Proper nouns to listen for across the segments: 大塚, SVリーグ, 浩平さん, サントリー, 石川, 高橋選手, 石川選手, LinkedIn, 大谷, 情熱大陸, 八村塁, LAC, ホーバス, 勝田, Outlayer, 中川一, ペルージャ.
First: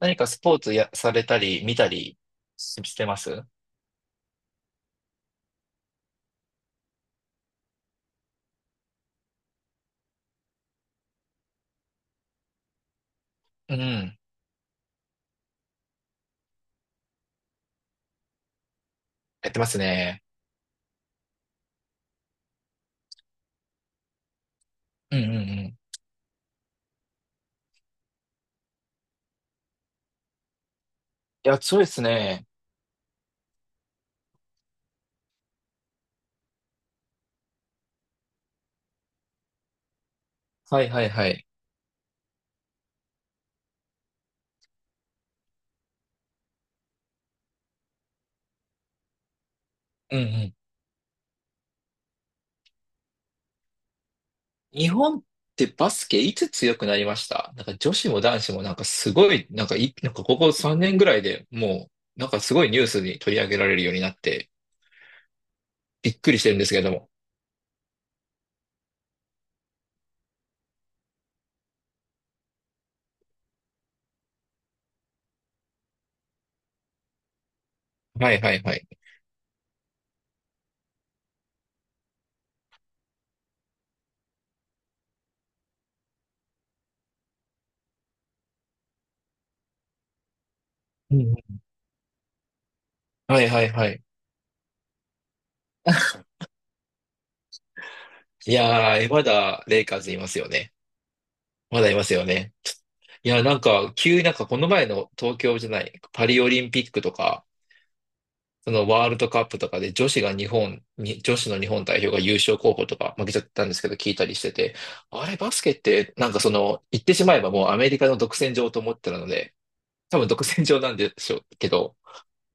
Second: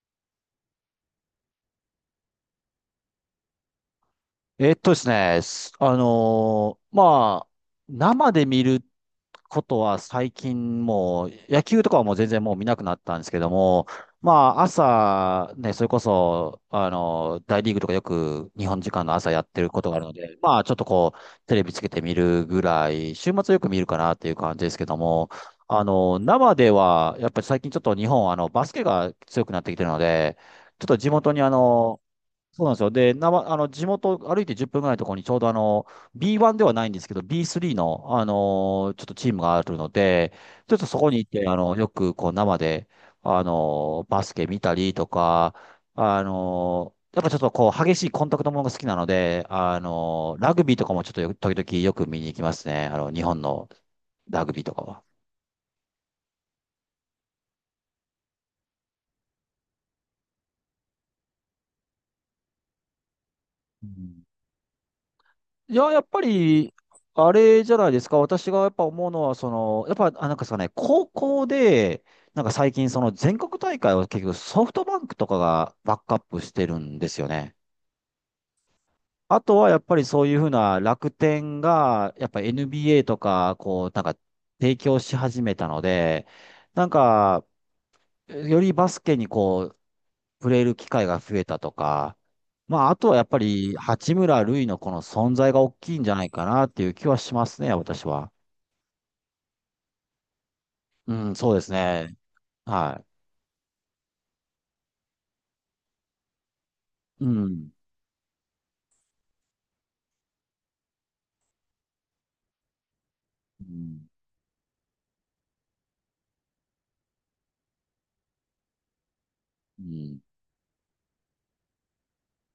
何かスポーツや、されたり、見たりしてます。えっとですね、すあのーまあ、生で見ることは最近もう、野球とかはもう全然もう見なくなったんですけどうも、ん。まあ、朝、ね、それこそ、大リーグとかよく日本時間の朝やっやっててまるすことがあるのね。で、まあ、ちょっとこう、テレビつけて見るぐらい、週末よく見るかなっていう感じですけどうんうも、んうん。い生では、やっぱり最近ちょっと日本、バスケが強くなってきてるので、ちょっと地元にや、そうですね。そうなんですよ。で、なま、あの、地元歩いて10分ぐらいのところにちょうどB1 ではないんですけど、B3 の、ちょっとチームがあるので、ちょっはといそはいこに行はっい。て、よくこう生で、バスケ見たりとか、やっぱちょっとこう、激しいコンタクトものが好きなので、うんうラん。グビーとかもちょっと時々よく見に行きますね。日本のラグビーとか日は。本ってバスケいつ強くなりました？なんか女子も男子もなんかすごい、なんかここ3年ぐらいでもう、なんかすごいニュースに取り上げられるうようになっん、て、いや、やっびぱっくりしてるんですり、けれども。あれじゃないですか。私がやっぱ思うのは、その、やっぱ、あ、なんかさね、高校で、なんか最近、その全国大会を結局ソフトバンクとかがバックアップしてるんですよね。はいはいはい。あとはやっぱりそういうふうな楽天が、やっぱ NBA とか、こう、なんか提供し始めたので、なんか、よりバスケにこう、触れる機会うがんう増えん。たとか、まあ、あとはやっぱはいはいり、はい。八村塁のこの存在が大きいんじゃないかなっていう気はしますね、私は。いやー、まだレイカーズいますよね。うん、そうですまだいますね。よね。はいや、なんか、急になんかこの前の東京じゃない、パリオリンピックとい。うか、ん。そのワールドカップとかで女子が日本に、女子の日本代表が優勝候補とか負けちゃっうたんですけどん。聞いたりしてて、あれバスケってなんかその、言ってしまえばもうアメリカの独占場と思ってたので、う多ん、分独占場なんでしょうけど、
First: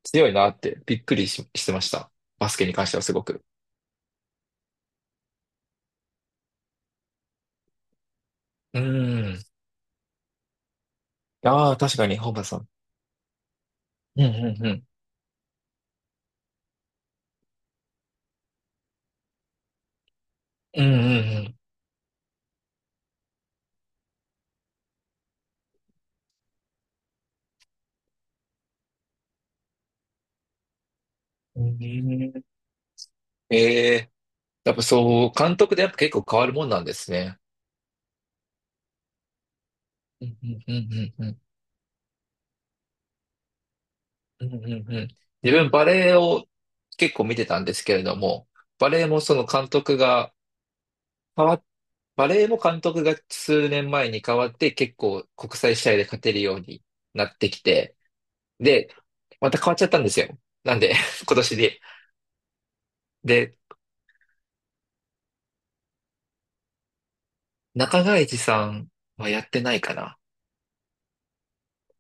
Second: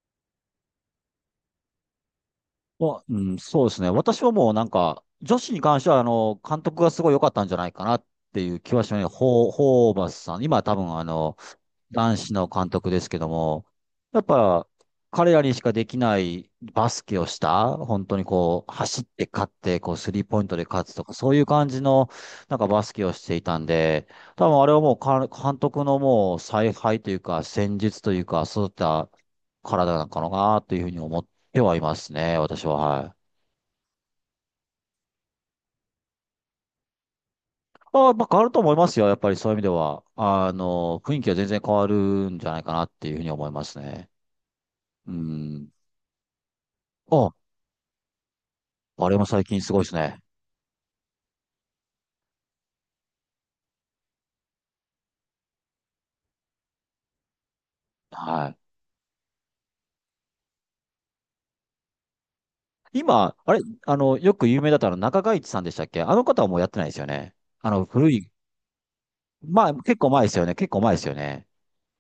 強いなってびっくりし、してました。バスケに関ましてはあ、すうごん、く。そうですね。私はもうなんか、女子に関しては、監督がすごい良かったんじゃないかなっていう気うはしますね。ーん。ホーバスさん。今多分、ああ、確か男に、ホ子ーバのスさん。監督ですけども、やうっんうんぱうん。彼らにしかできないバスケをした、本当にこう、走って勝って、こう、スリーポイントでうんう勝つとか、そういうん感じの、なんかバスケをしていたんで、多分あれはもう監督のもう采配というか、戦術というか、そういった体なのかなというふうに思ってうん。うはいますね、ん。私は。はい。ええ。やっぱそう、監督でやっぱ結構変わるもんなんですね。あ、まあ、変わると思いますよ。やっぱりそういう意味では。うんうんうん雰囲う気はん。全然変わるんじゃないかなっていうふうに思いますね。うんうんうんうん。う自ん。分バレエを結構あ、見てたんですけれども、バレエあれももそ最の近監すごいです督ね。が変わバレエも監督が数年前に変わって結構国際試合で勝てるようになってきて、はで、また変わっちゃったんですよ。なんで、今年で。い。今、あで、れ、あの、よく有名だったの中川一さんでしたっけ、あの方はもうやってないですよね。あの、中古川い、一さんはやってまあ、ないか結構な。前ですよね。結構前ですよね。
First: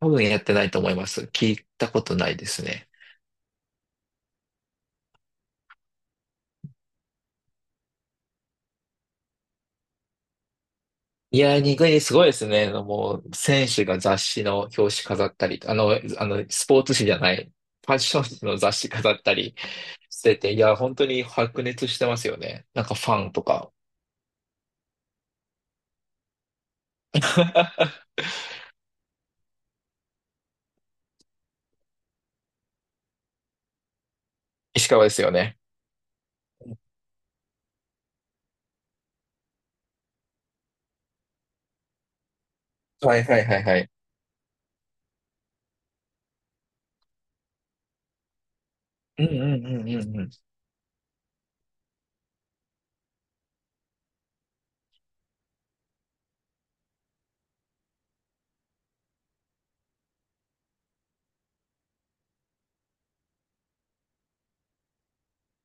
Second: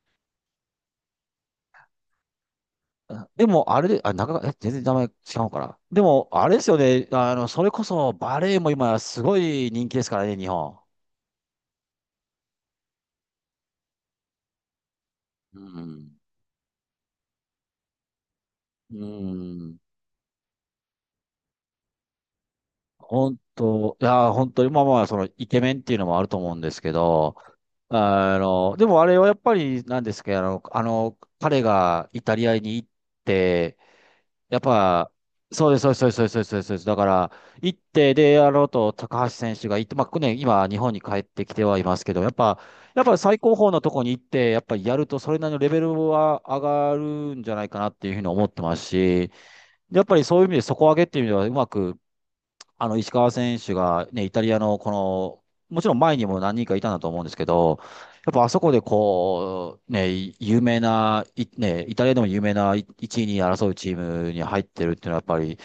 多分やってないと思います。聞いたことないですね。あでも、あれで、あ、中川、え、全然名前違うから。でも、あれですよね。それこそバレエも今すごい人気ですからね、日本。いやー、ニグニすごいですね。もう、選手が雑誌の表紙飾ったうり、ん。スポーツ誌じゃない、ファッション誌の雑誌う飾ったりん。してて、いやー、本当に白熱してますよね。なんかファン本とか。当、いや、本当に、まあまあ、その、イケメンっていうのもあると思うんですけど、でもあれはやっぱりなんですけど、彼がイタリアに行って、やっ石川でぱ、すよね。そうです、そうです、そうです、そうです、そうです。そうですだから、行って、で、あのと、高橋選手が行って、まあ、ね、今、日本に帰ってきてはいますけど、やっぱはい最はい高はい峰はのい。とこに行って、やっぱりやると、それなりのレベルは上がるんじゃないかなっていうふうに思ってますうんし、うんうんうやっぱんりうそういう意味で底上げっていう意味では、うまく石川選手がね、イタリアのもちろん前にも何人かいたんだと思うんですけど、やっぱあそこでこう、ね、有名な、いね、イタリアでも有名な1位に争うチームに入ってるっていうのはやっぱり、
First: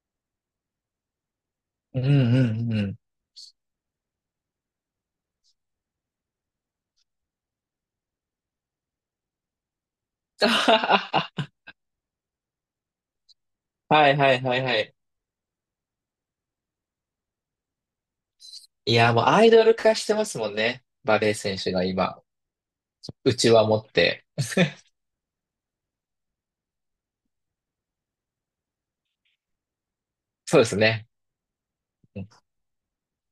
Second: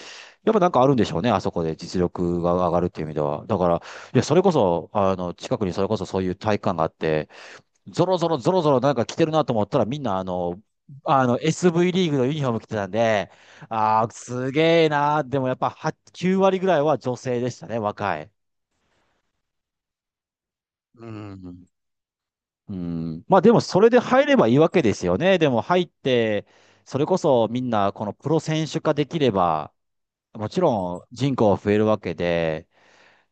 やっぱなんかあるんでしょうね、あそこでん。実うん力がう上んがうるっん。ていう意味では。だから、いや、それこそ、近くにそれこそそういう体育館があって、ゾロゾロゾロゾロなんか着てるなと思ったらみんなSV リーグのユニフォーム着てたんで、あはあ、いはいすはいはげえい。なー。でもやっぱ8、9割ぐらいは女性でしたね、若い。いやー、もうアイドル化してますもんね。うバレー選ん。手が今、うん。うまあちでもわ持そっれでて。入ればいいわけですよね。でも入って、それこそみんなこのプロ選手化できれば、もそちうですろんね。人口は増えるわけで、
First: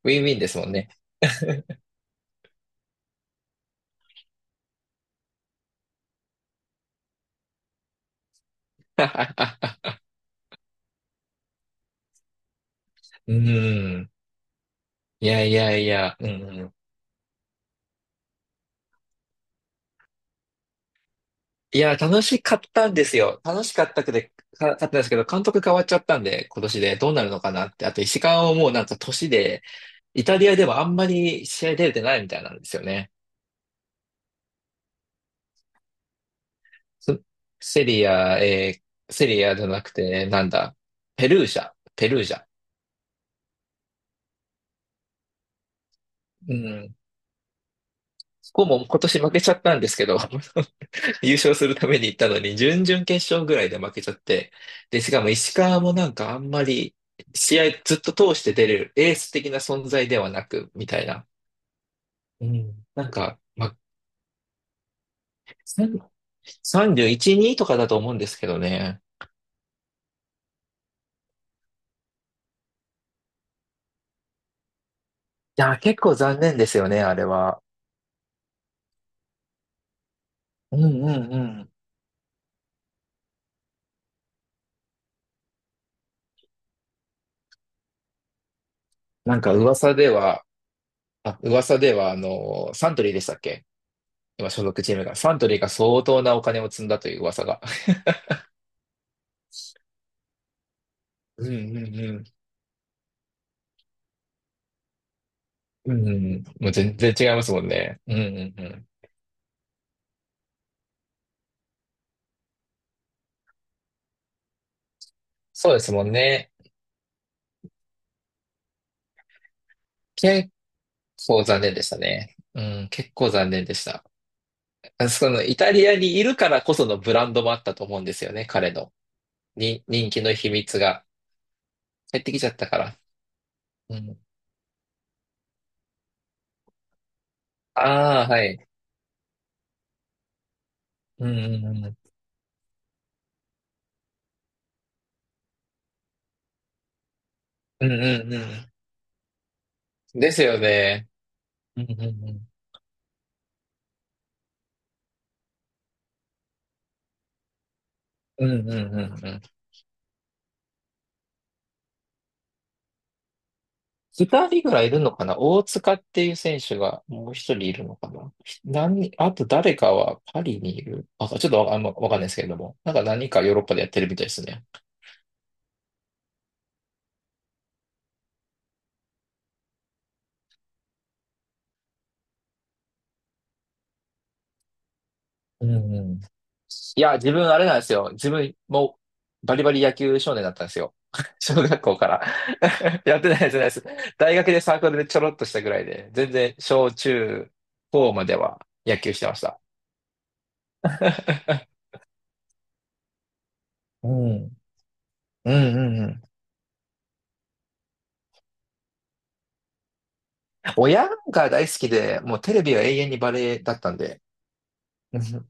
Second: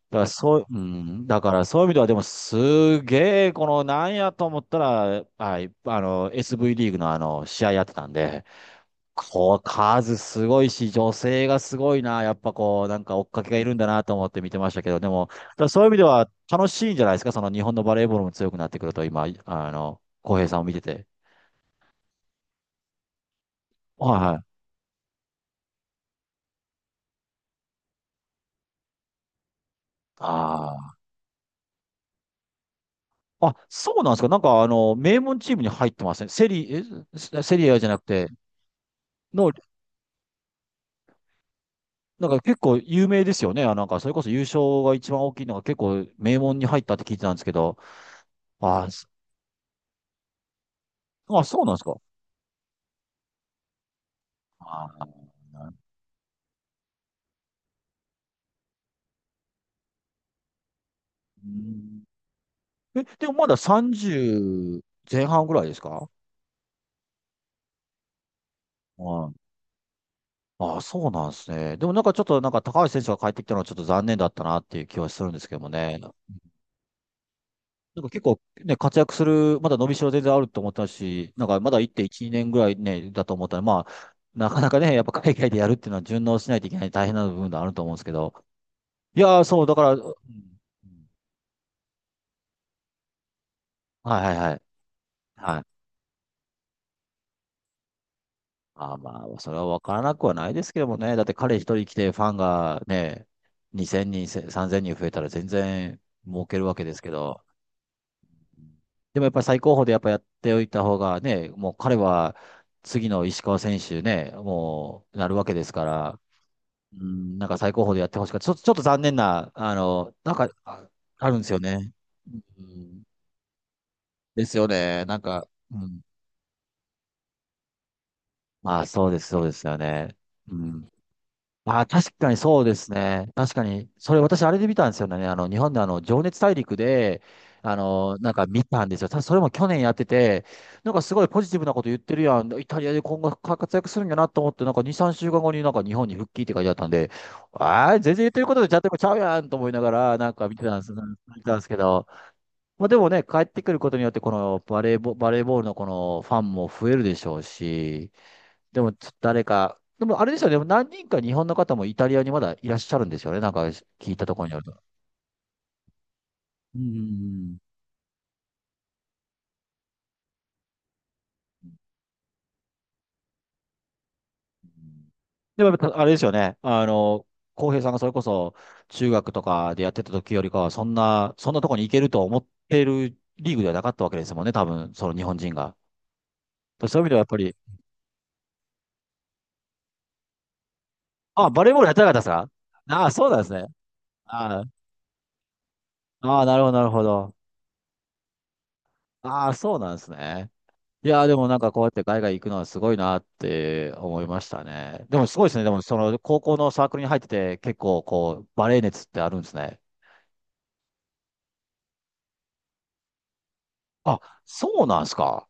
ウだかィンらウィンでそすう、もんうね。ん、だからそう いう意味ではでもすげえ、このなんやと思ったら、はい、SV リーグの試合やってたんで、こう、数すごいし、女性がすごいな。やっぱこう、なんか追っうかけがいるんだなん。と思って見てましたけど、でも、いだやいからやそういいう意味でや、うはんう楽ん。しいんじゃないですか。その日本のバレーボールも強くなってくると、今、浩平さんを見てて。いや、楽しかったんですよ。楽しかったくはいて、はい。か、かったんですけど、監督変わっちゃったんで、今年でどうなるのかなって。あと、石川をもうなんか年で、イタリアではああんまり試合出れてないみたいなんですよね。あ。あ、そうなんですか。なんか名門チームに入ってません。そセリアセじゃなくリて、ア、セリの、アじゃなくて、なんだ、ペルーなんジかャ。結構有名ですよね。あ、なんかそれこそ優勝が一番大きいのが結構名う門に入ったん。って聞いてたんですけど。ここあもー、今そ年負けちゃったんですけど、優勝そうすなんるですたか。めに行ったのに、準々決勝ぐらいで負けちゃって、あで、しかもー。石川もなんかあんまり、試合ずっと通して出れるエース的な存在ではなく、みたいな。うんうん。え、なんでもか、まだまあ、30前半ぐらいですか。31、2とかだと思うんですけどね。はい。ああ、そうなんですね。でもなんかちょっとなんか高橋選手が帰ってきたのはちょっと残念だったなっていう気はするんですけどいもや、ね。結な構残念ですよね、あれは。んか結構ね、活躍する、まだ伸びしろ全然あると思っうんたうし、んうなんかまん。だ1.1、年ぐらいね、だと思ったら、まあ、なかなかね、やっぱ海外でやるっていうのは順応しないといけない大変な部分があると思うんですけど。いなんやー、かそう、だから、噂うでん。は、噂では、あの、サントリーでしたっけ、はいはい今は所い。属チームが。サントリーはがい。相当なお金を積んだという噂が。あ、まあ、それは分からなくはないですけどもね。だってう彼一んう人来んてうフん。ァンがね、2000人、3000人増えたら全う然ん、儲けるもうわけで全すけ然違いど。ますもんね。うん、うん、うん。でもやっぱり最高峰でやっぱやっておいた方がね、もう彼は次の石川選手ね、もうなるわけでそすうでかすもんら、ね。うん、なんか最高峰でやってほしかった。ちょっと、ちょっと残念な、なんか結あ、あるんで構すよ残念でしね。たね。ううん、ん、結構残念でした。ですよね。あなんその、か、イタうリアん、にいるからこそのブランドもあったと思うんですよね、彼まあの。そうです、そうですよに、人ね。気の秘う密ん、が。あー、確減っかてにきちゃっそうたでかすら。ね。確かに。うそん。れ私あれで見たんですよね。日本で情熱大陸で、ああ、なんはか見い。たんですよ。それも去年やってて、なんかすごういん、ポうジティん、ブなこうと言ん。ってるやん。イタリアで今後活躍するんやなと思って、なんか2、3週間後になんか日本に復帰って書いてあったんで、うあん、ー、全然う言っん、てることでうちゃんとちゃうやんと思いながら、ん。なでんすかよ見ね。てたんです、けうん、うど。ん、まあでもね、帰ってくることによって、このバレーボ、バレーボールのこのファンも増えるでしょうし、うん。うでん、うも、ん、うちょっとん。うん。誰か、でもあれですよね、でも何人か日本の方もイタリアにまだいらっしゃるんですよね、なんか聞いた二ところによ人るぐと。らいいるのかな。大塚っていう選手うがもう一ん。人いるのかな。何、あと誰かはパリにいる。あ、ちょっとわ、あんまわかんないですけれども。なんか何かヨーロッパでやってるみたいですね。でもやっぱあれですよね、浩平さんがそれこそ中学とかでやってた時よりかは、そんなとこに行けると思ってるリーグではなかったわけですもんね、多分、その日本人うが。んうん。そいういう意味や、ではやっ自ぱ分り、あれなんですよ。自分もバリバリ野球少年だったんですよ。あ、小バレー学ボールやっ校てなかかったら ですか。あ あ、やっそてうなないんでですす、ね。やってないです。大学であサークルでちょろっとしたぐらいで、全あ、ああ、然なるほど、なる小ほど。中高までは野球してましああ、た。そうなんですね。いやー、でもなんかこ うやって海外行くのはすごいなってう思いましん。たね。でもすごいでうんうすね。でもそんうのん。高校のサークルに入ってて結構こうバレエ熱ってあるんですね。親が大好きで、もうテレビは永遠にバレエだったんあ、で、そうなんですうか。ん、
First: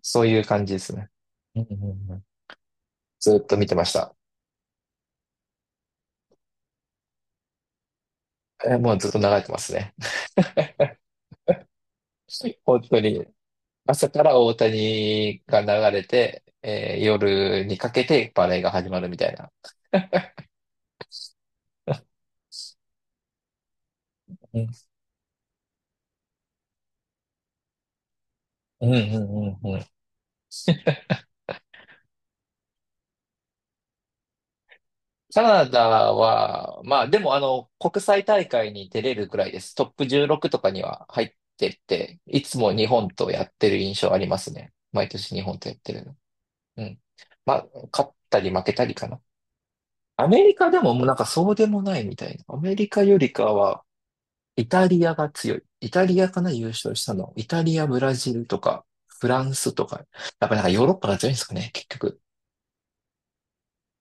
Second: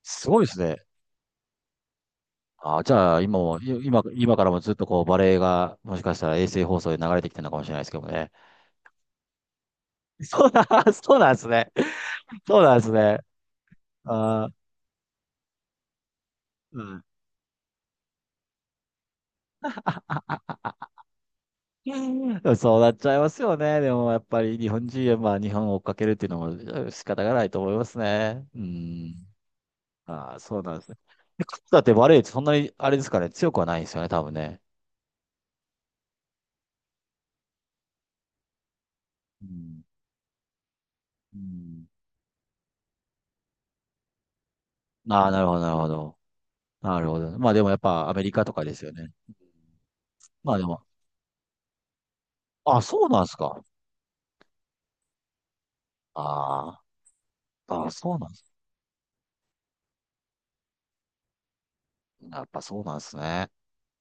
そうすいごういです感じね。ですね。うんうんうん。あ、じゃあ今ずっとも、見てました。今からもずっとこうバレエがもしかしたら衛星放送で流れてきてるのかもしれないですけどもね。えーもうずっと流れてますね。そうな、そうなんですね。そ うなん本です当ね。に。朝からあー、大谷が流れて、うえん。ー夜にかけてバレエが始まるみたいな。そうなっちゃいますよね。でもやっぱりう日ん本人はまあ日本を追っかけるっていうのも仕方がないと思いますね。ううんうん。んうんうん。ああ、そうなんですね。で、勝田ってバレーってそんなに、あれですかね、強くはないんですよね、多分ね。カナダは、まあでもあの、国際大会に出れるくうらいです。ん。トップ16とかには入っうてっん。て、いつも日本とやってる印象ありますね。毎ああ、年な日るほど、本となやるっほてど。る。うん。なるほど。まあでま、もやっ勝ぱアっメリたカりとか負けですたよりかね。な。アメまリあでカでも、ももうなんかそうでもないみたいな。アメあ、リカそうよなんでりすかか。は、イタリアが強い。イタリアかな、優あ勝したの。イタあ、リあア、あ、ブそラうなんジでルす。とか、フランスとか。やっぱなんかヨーロッパが強いんですかね、結局。やっぱそうなんですね。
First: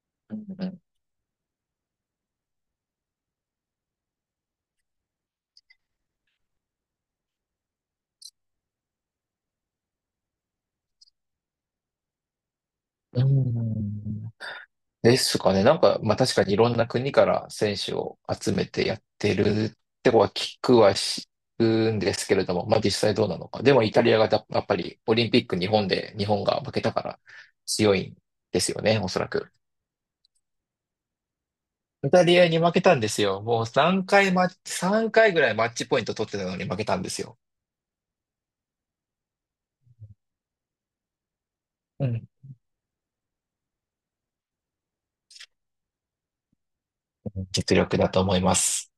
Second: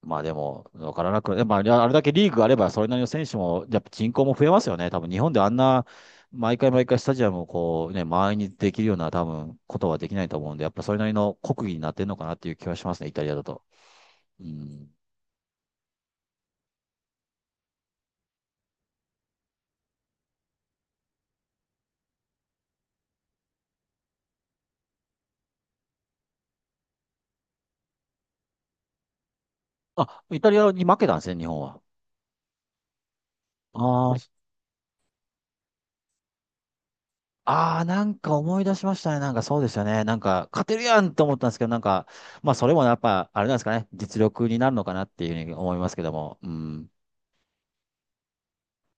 まあでうんうも、ん。わからなく、でもあれあれだけリーグがあれば、それなりの選手も、やっぱ人口も増えますよね。多分日本であんな、毎回毎回スタジアムをこうね、満員にできるような多分ことはできないと思うんで、やっぱそれなりの国技になってるのかなっていう気はしますね、イタうリアだと。ん。うん。ですかね。なんか、まあ確かにいろんな国から選手を集めてやってるってことは聞くんですけれども、まあ実際どうなのか。でもイタリアがやっぱりオリンピック日本で日本が負けたから強いんですよね、おそらく。あ、イタリアに負けたんですね、日本は。イタリアに負けたんですよ。もう3あー、回マッチ、3回ぐらいマッチポイント取ってたのに負けたんですよ。あー、なんか思い出しましたね。なんかそうですよね。なんか勝てるやんって思ったんですけど、なんか、うん。まあそれもやっぱ、あれなんですかね、実力になるのかなっていうふうに思いますけども。うん。実力だと思います。